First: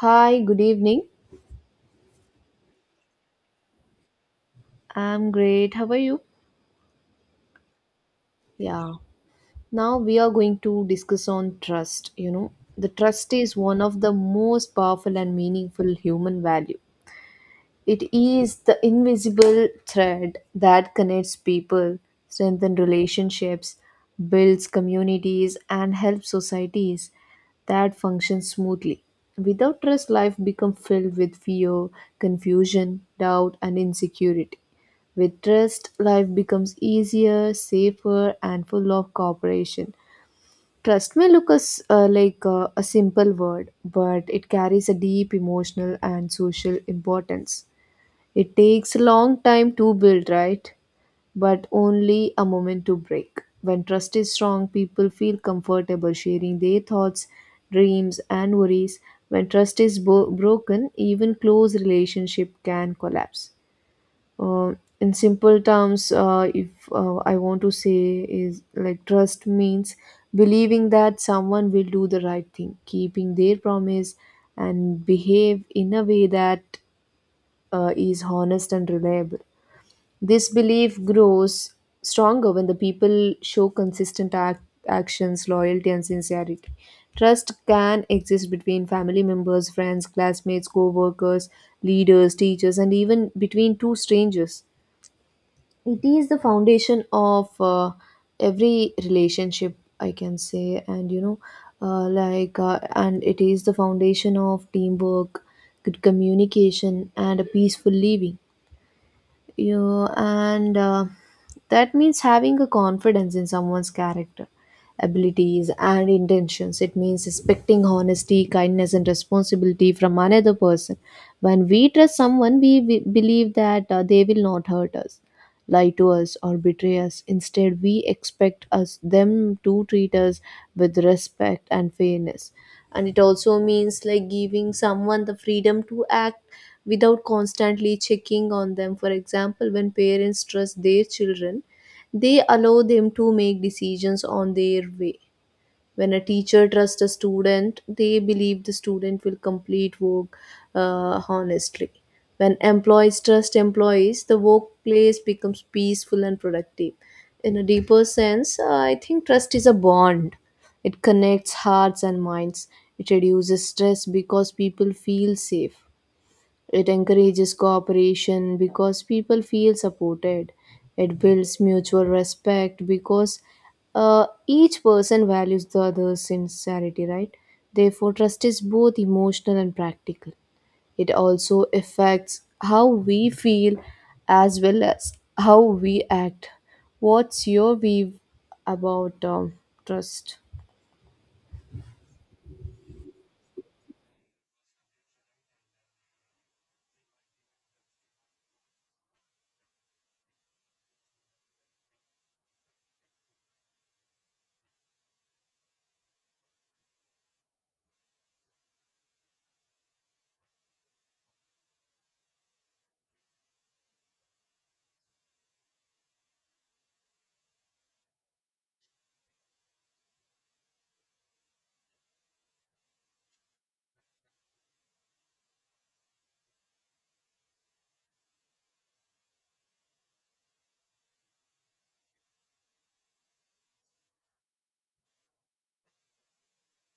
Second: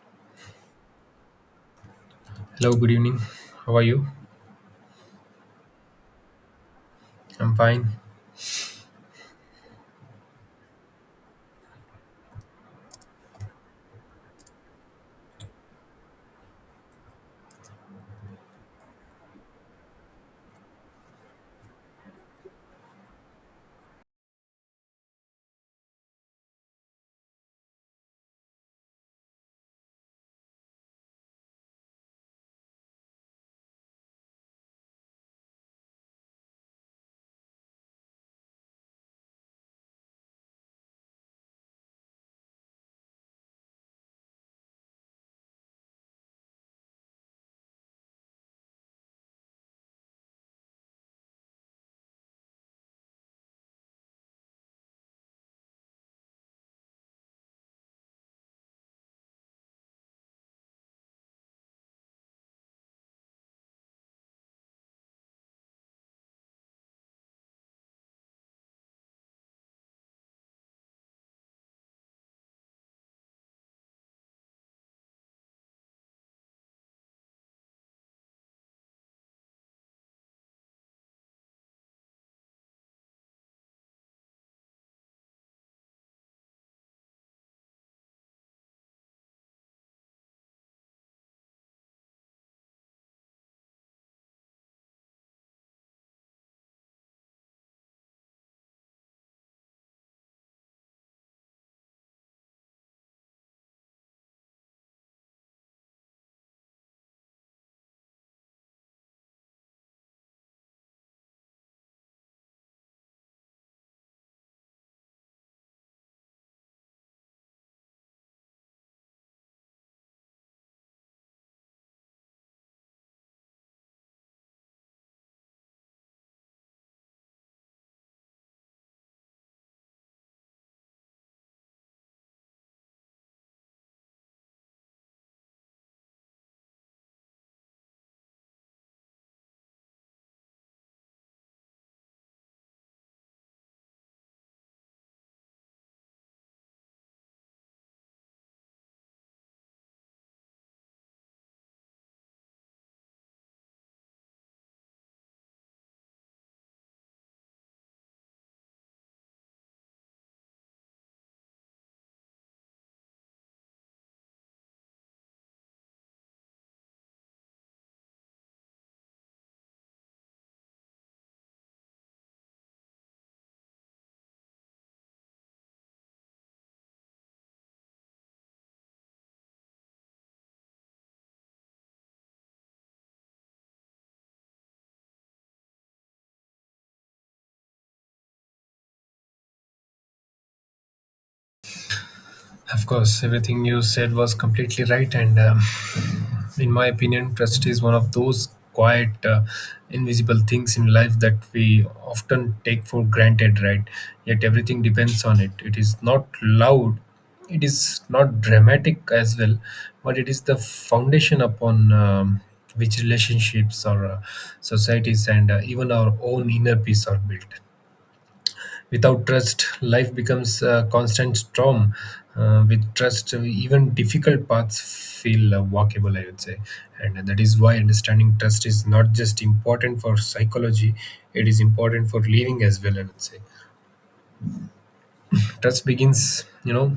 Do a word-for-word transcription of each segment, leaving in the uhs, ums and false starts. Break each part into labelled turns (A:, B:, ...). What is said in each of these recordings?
A: Hi, good evening.
B: Hello, good evening. How are you?
A: I'm great. How are you?
B: I'm fine.
A: Yeah. Now we are going to discuss on trust, you know. The trust is one of the most powerful and meaningful human value. It is the invisible thread that connects people, strengthens relationships, builds communities and helps societies that function smoothly. Without trust, life becomes filled with fear, confusion, doubt and insecurity. With trust, life becomes easier, safer, and full of cooperation. Trust may look as uh, like uh, a simple word, but it carries a deep emotional and social importance. It takes a long time to build, right? But only a moment to break. When trust is strong, people feel comfortable sharing their thoughts, dreams, and worries. When trust is bo- broken, even close relationship can collapse. Uh, in simple terms, uh, if uh, I want to say, is like trust means believing that someone will do the right thing, keeping their promise, and behave in a way that uh, is honest and reliable. This belief grows stronger when the people show consistent act- actions, loyalty, and sincerity. Trust can exist between family members, friends, classmates, co workers, leaders, teachers, and even between two strangers. It is the foundation of uh, every relationship I can say, and you know uh, like uh, and it is the foundation of teamwork, good communication and a peaceful living. You and uh, That means having a confidence in someone's character, abilities and intentions. It means expecting honesty, kindness and responsibility from another person. When we trust someone, we, we believe that uh, they will not hurt us, lie to us or betray us. Instead we expect us them to treat us with respect and fairness, and it also means like giving someone the freedom to act without constantly checking on them. For example, when parents trust their children, they allow them to make decisions on their way. When a teacher trusts a student, they believe the student will complete work uh, honestly. When employees trust employees, the workplace becomes peaceful and productive. In a deeper sense, uh, I think trust is a bond. It connects hearts and minds. It reduces stress because people feel safe. It encourages cooperation because people feel supported. It builds mutual respect because uh, each person values the other's sincerity, right? Therefore, trust is both emotional and practical. It also affects how we feel as well as how we act. What's your view about um, trust?
B: Of course, everything you said was completely right, and um, in my opinion, trust is one of those quiet, uh, invisible things in life that we often take for granted, right? Yet everything depends on it. It is not loud, it is not dramatic as well, but it is the foundation upon um, which relationships or uh, societies and uh, even our own inner peace are built. Without trust, life becomes a constant storm. Uh, with trust, uh, even difficult paths feel uh, walkable, I would say. And that is why understanding trust is not just important for psychology, it is important for living as well, I would say. Trust begins, you know,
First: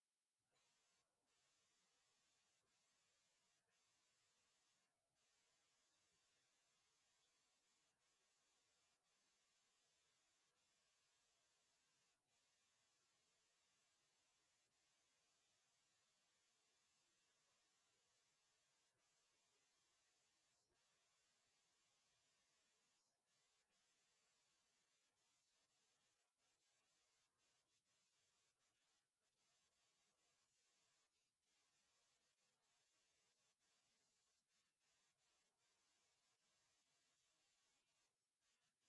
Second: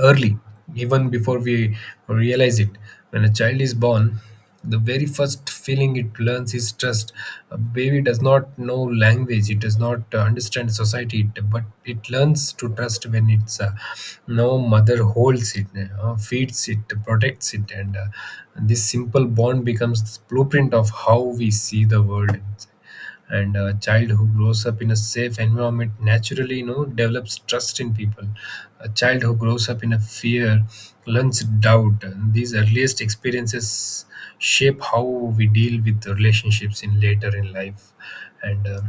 B: early, even before we realize it. When a child is born, the very first feeling it learns is trust. A baby does not know language, it does not uh, understand society, it- but it learns to trust when its uh, no mother holds it, uh, feeds it, protects it, and uh, this simple bond becomes the blueprint of how we see the world, and a child who grows up in a safe environment naturally, you know, develops trust in people. A child who grows up in a fear learns doubt, and these earliest experiences shape how we deal with the relationships in later in life. And uh,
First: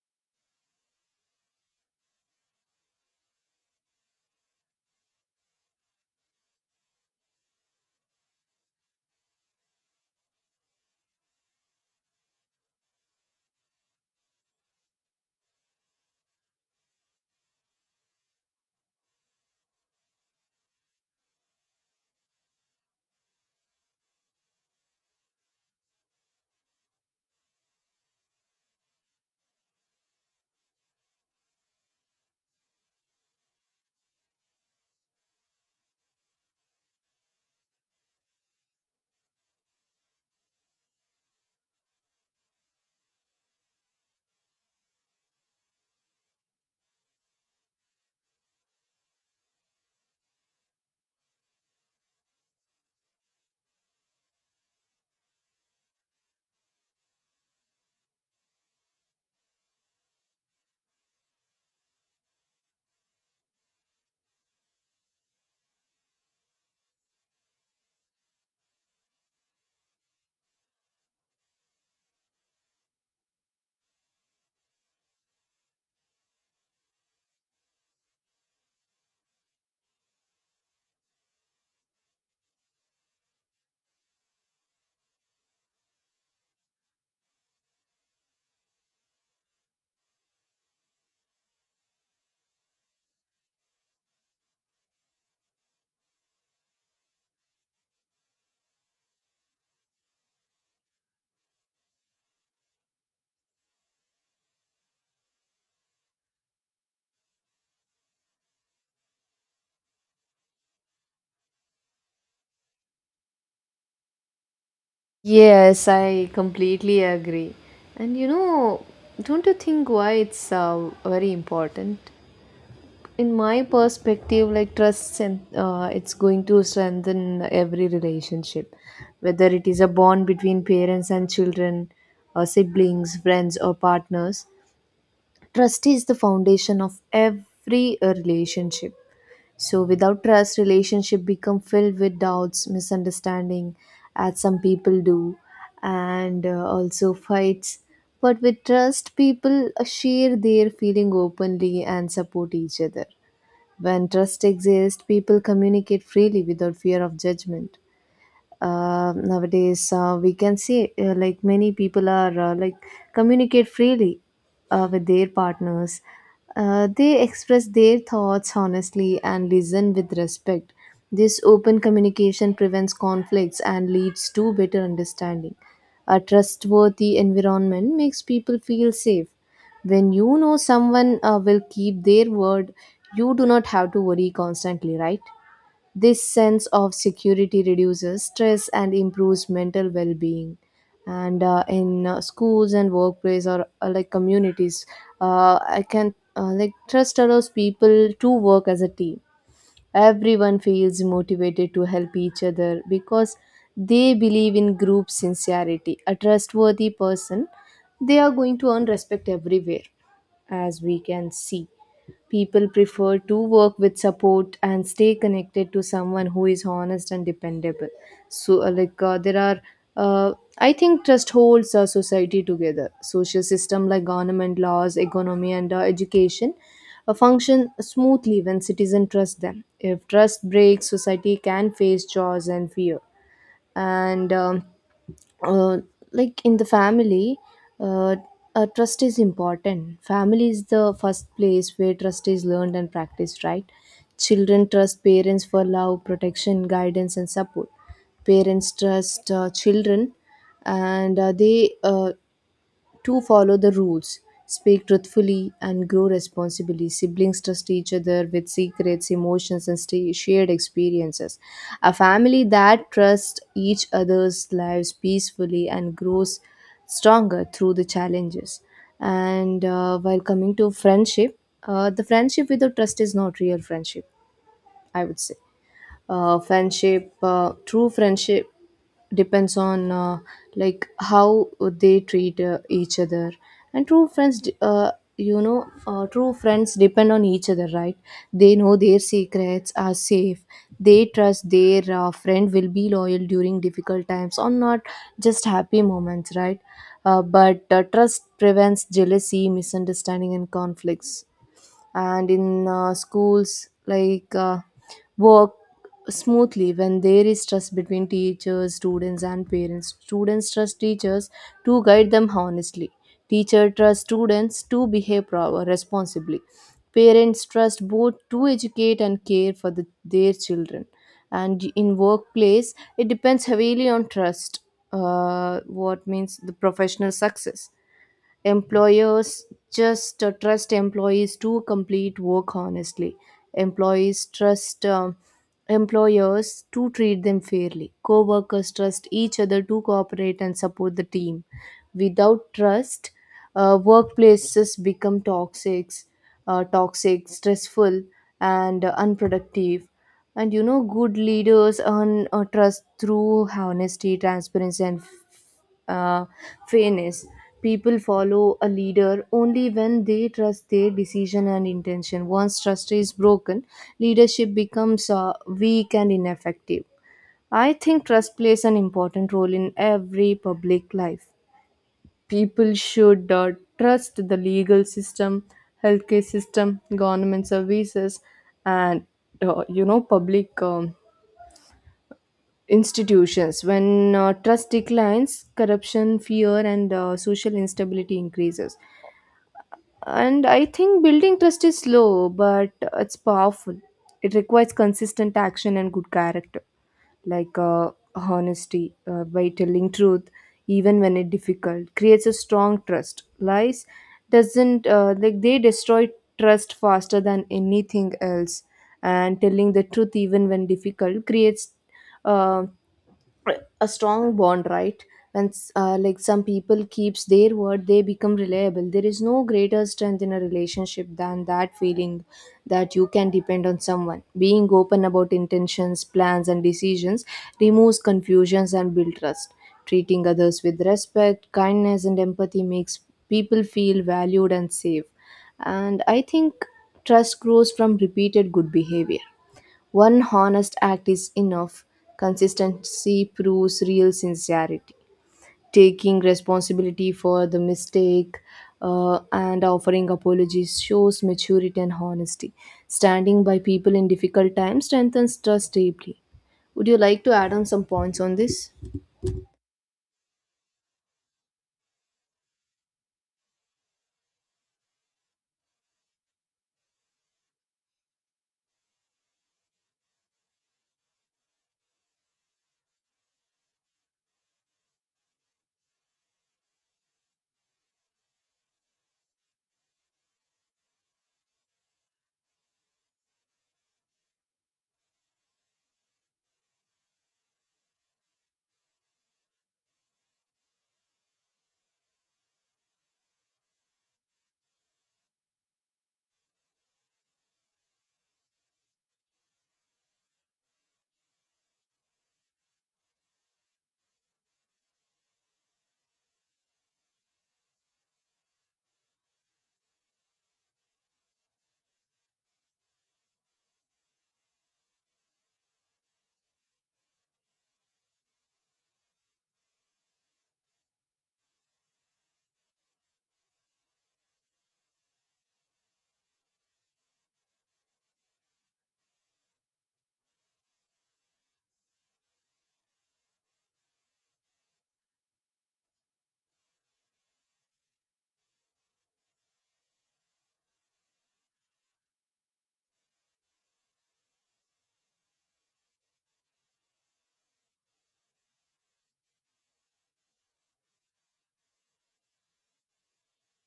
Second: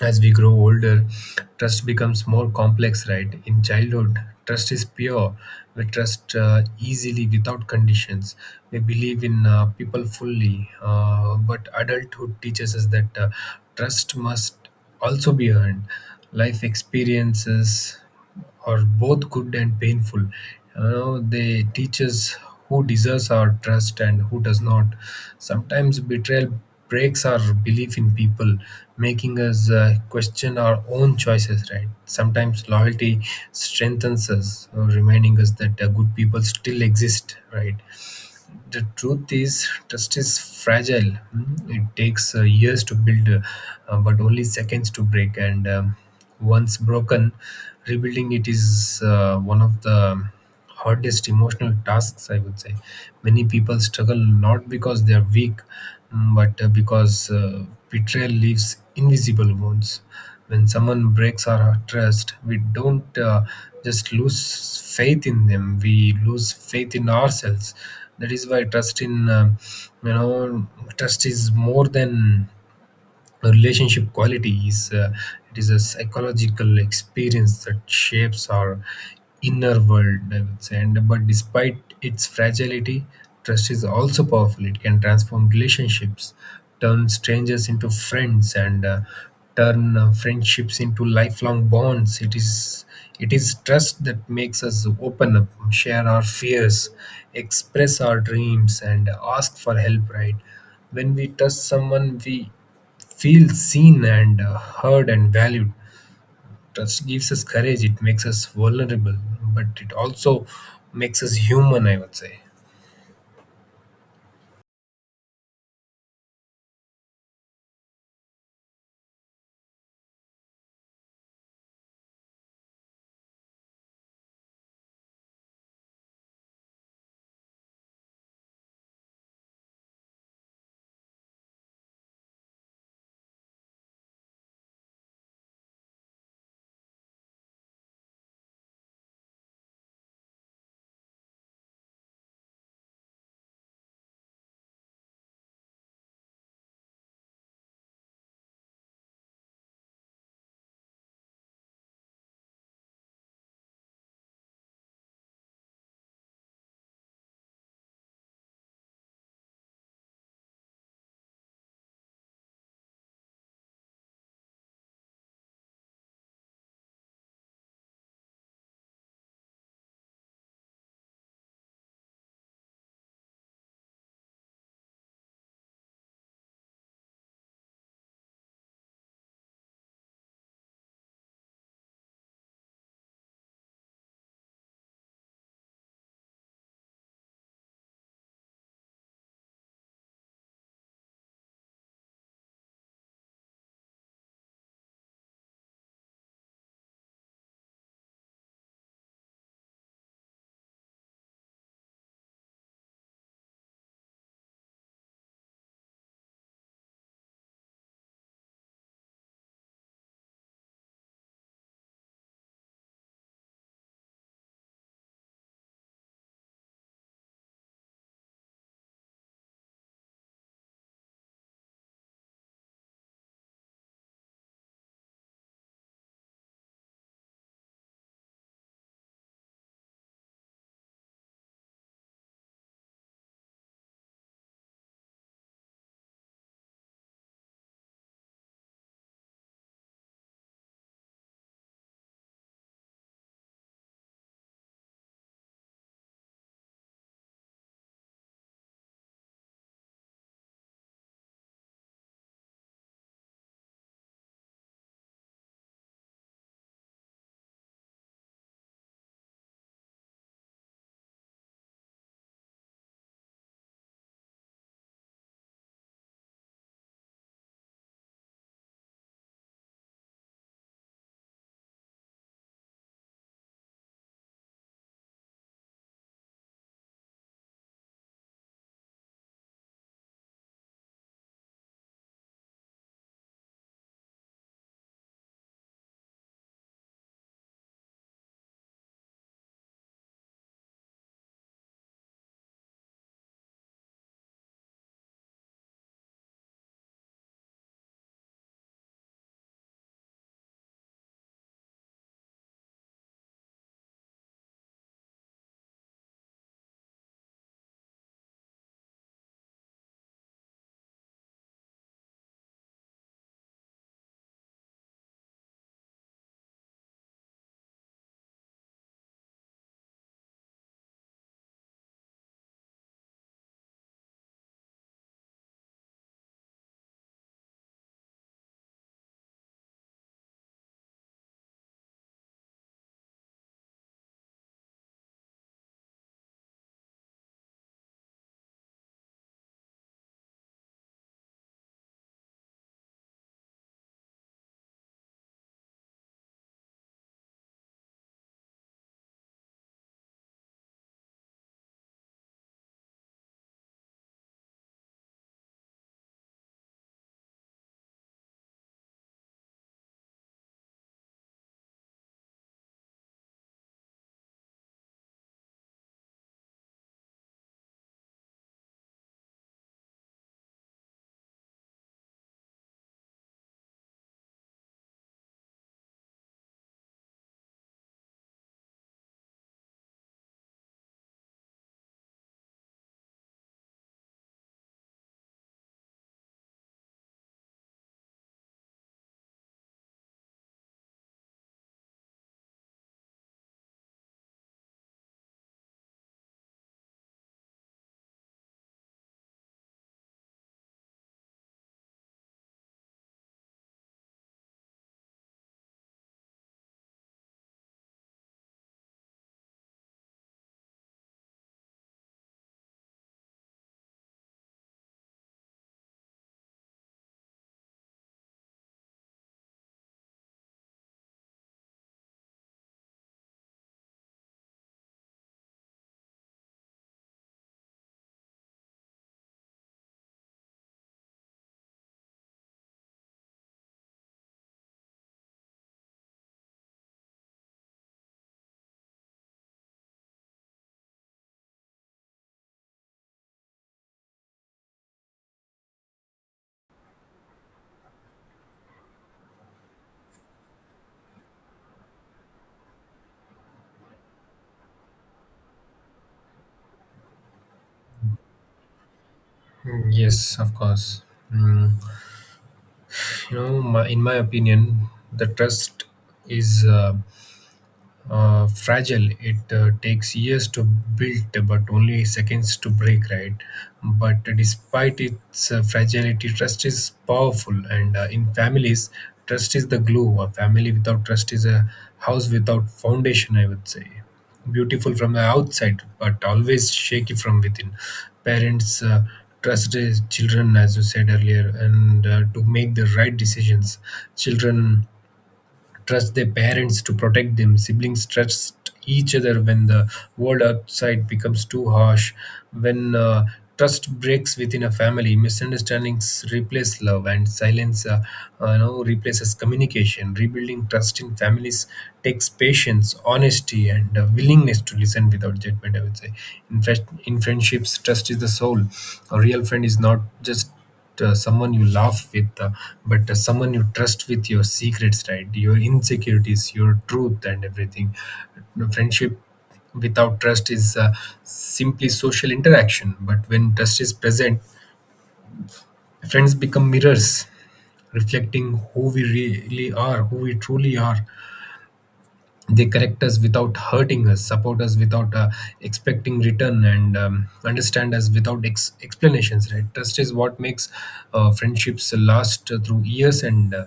B: as we grow older, trust becomes more complex. Right, in childhood trust is pure. We trust uh, easily without conditions. We believe in uh, people fully, uh, but adulthood teaches us that uh, trust must also be earned. Life experiences are both good and painful. You know, they teach us who deserves our trust and who does not. Sometimes betrayal breaks our belief in people, making us uh, question our own choices, right? Sometimes loyalty strengthens us, uh, reminding us that uh, good people still exist, right? The truth is trust is fragile mm. It takes uh, years to build uh, uh, but only seconds to break, and um, once broken, rebuilding it is, uh, one of the hardest emotional tasks, I would say. Many people struggle not because they are weak, Mm, but uh, because uh, betrayal leaves invisible wounds. When someone breaks our trust, we don't uh, just lose faith in them; we lose faith in ourselves. That is why trust in uh, you know trust is more than a relationship quality. Is uh, It is a psychological experience that shapes our inner world, I would say. And but despite its fragility, trust is also powerful. It can transform relationships, turn strangers into friends, and uh, turn uh, friendships into lifelong bonds. It is it is trust that makes us open up, share our fears, express our dreams, and ask for help, right? When we trust someone, we feel seen and uh, heard and valued. Trust gives us courage, it makes us vulnerable, but it also makes us human, I would say.
A: Yes, I completely agree. And you know, don't you think why it's uh, very important? In my perspective, like trust, and uh, it's going to strengthen every relationship, whether it is a bond between parents and children, or siblings, friends, or partners. Trust is the foundation of every uh, relationship. So without trust, relationship become filled with doubts, misunderstanding, as some people do, and uh, also fights. But with trust, people uh, share their feeling openly and support each other. When trust exists, people communicate freely without fear of judgment. Uh, nowadays uh, we can see, uh, like many people are, uh, like communicate freely uh, with their partners. Uh, they express their thoughts honestly and listen with respect. This open communication prevents conflicts and leads to better understanding. A trustworthy environment makes people feel safe. When you know someone uh, will keep their word, you do not have to worry constantly, right? This sense of security reduces stress and improves mental well being. And uh, in uh, schools and workplace or uh, like communities, uh, I can uh, like trust allows people to work as a team. Everyone feels motivated to help each other because they believe in group sincerity. A trustworthy person, they are going to earn respect everywhere, as we can see. People prefer to work with support and stay connected to someone who is honest and dependable. So, uh, like, uh, there are, uh, I think trust holds our society together. Social system like government, laws, economy, and uh, education uh, function smoothly when citizens trust them. If trust breaks, society can face chaos and fear. And um, uh, like in the family, uh, uh, trust is important. Family is the first place where trust is learned and practiced, right? Children trust parents for love, protection, guidance and support. Parents trust uh, children, and uh, they uh, to follow the rules, speak truthfully, and grow responsibly. Siblings trust each other with secrets, emotions, and sta- shared experiences. A family that trusts each other's lives peacefully and grows stronger through the challenges. And uh, while coming to friendship, uh, the friendship without trust is not real friendship, I would say. Uh, friendship uh, True friendship depends on, uh, like how they treat uh, each other. And true friends d- uh, you know uh, True friends depend on each other, right? They know their secrets are safe. They trust their uh, friend will be loyal during difficult times, or not just happy moments, right? uh, but uh, Trust prevents jealousy, misunderstanding and conflicts. And in uh, schools, like uh, work smoothly when there is trust between teachers, students and parents. Students trust teachers to guide them honestly. Teacher trust students to behave pro- responsibly. Parents trust both to educate and care for the, their children. And in workplace it depends heavily on trust, uh, what means the professional success. Employers just uh, trust employees to complete work honestly. Employees trust um, employers to treat them fairly. Co-workers trust each other to cooperate and support the team. Without trust, uh, workplaces become toxic, uh, toxic, stressful, and uh, unproductive. And you know, good leaders earn uh, trust through honesty, transparency, and uh, fairness. People follow a leader only when they trust their decision and intention. Once trust is broken, leadership becomes uh, weak and ineffective. I think trust plays an important role in every public life. People should uh, trust the legal system, healthcare system, government services, and uh, you know public um, institutions. When uh, trust declines, corruption, fear, and uh, social instability increases. And I think building trust is slow, but it's powerful. It requires consistent action and good character, like uh, honesty uh, by telling truth, even when it's difficult, creates a strong trust. Lies doesn't uh, like they destroy trust faster than anything else. And telling the truth, even when difficult, creates um a strong bond, right? When s- uh, like some people keeps their word, they become reliable. There is no greater strength in a relationship than that feeling that you can depend on someone. Being open about intentions, plans and decisions removes confusions and build trust. Treating others with respect, kindness and empathy makes people feel valued and safe. And I think trust grows from repeated good behavior. One honest act is enough. Consistency proves real sincerity. Taking responsibility for the mistake uh, and offering apologies shows maturity and honesty. Standing by people in difficult times strengthens trust deeply. Would you like to add on some points on this?
B: Mm, Yes, of course. Mm, You know, my, in my opinion, the trust is uh, uh, fragile. It uh, takes years to build, but only seconds to break, right? But despite its uh, fragility, trust is powerful. And uh, in families, trust is the glue. A family without trust is a house without foundation, I would say. Beautiful from the outside, but always shaky from within. Parents uh, trust their children, as you said earlier, and uh, to make the right decisions. Children trust their parents to protect them. Siblings trust each other when the world outside becomes too harsh. When uh, trust breaks within a family, misunderstandings replace love, and silence, uh, uh, you know, replaces communication. Rebuilding trust in families takes patience, honesty, and uh, willingness to listen without judgment, I would say. In fact, in friendships, trust is the soul. A real friend is not just, uh, someone you laugh with, uh, but uh, someone you trust with your secrets, right? Your insecurities, your truth, and everything. No, friendship without trust is, uh, simply social interaction, but when trust is present, friends become mirrors reflecting who we really are, who we truly are. They correct us without hurting us, support us without uh, expecting return, and um, understand us without ex- explanations. Right? Trust is what makes uh, friendships last uh, through years and uh,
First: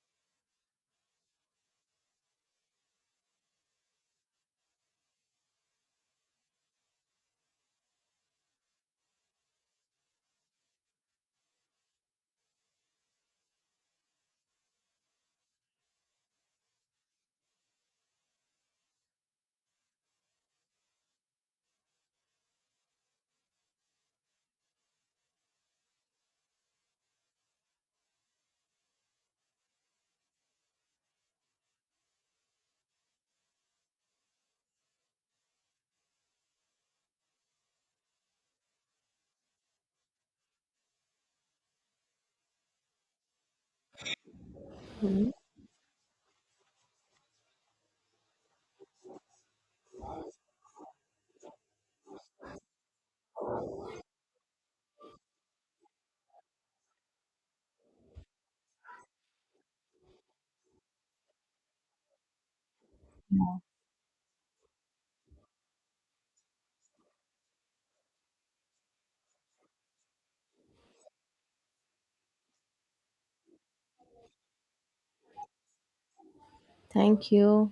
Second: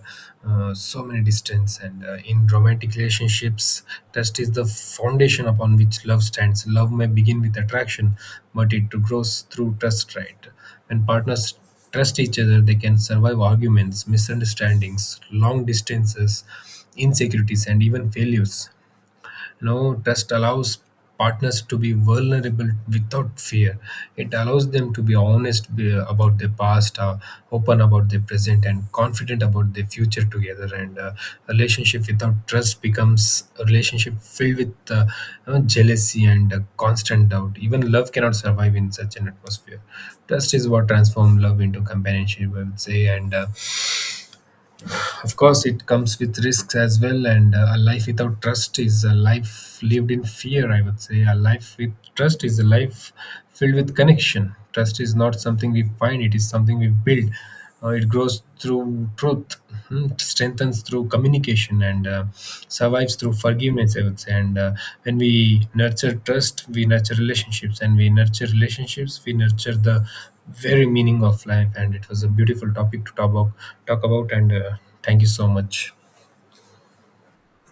B: uh, so many distance. And uh, in romantic relationships, trust is the foundation upon which love stands. Love may begin with attraction, but it grows through trust. Right? When partners trust each other, they can survive arguments, misunderstandings, long distances, insecurities, and even failures. You know, trust allows partners to be vulnerable without fear. It allows them to be honest uh, about their past uh, open about their present, and confident about their future together. And uh, relationship without trust becomes a relationship filled with, uh, you know, jealousy and uh, constant doubt. Even love cannot survive in such an atmosphere. Trust is what transforms love into companionship, I would say. And uh, of course, it comes with risks as well, and uh, a life without trust is a life lived in fear, I would say. A life with trust is a life filled with connection. Trust is not something we find, it is something we build. Uh, it grows through truth, mhm, strengthens through communication, and uh, survives through forgiveness, I would say. And uh, when we nurture trust, we nurture relationships, and we nurture relationships, we nurture the very meaning of life. And it was a beautiful topic to talk about talk about and uh, thank you so much.
A: Thank you.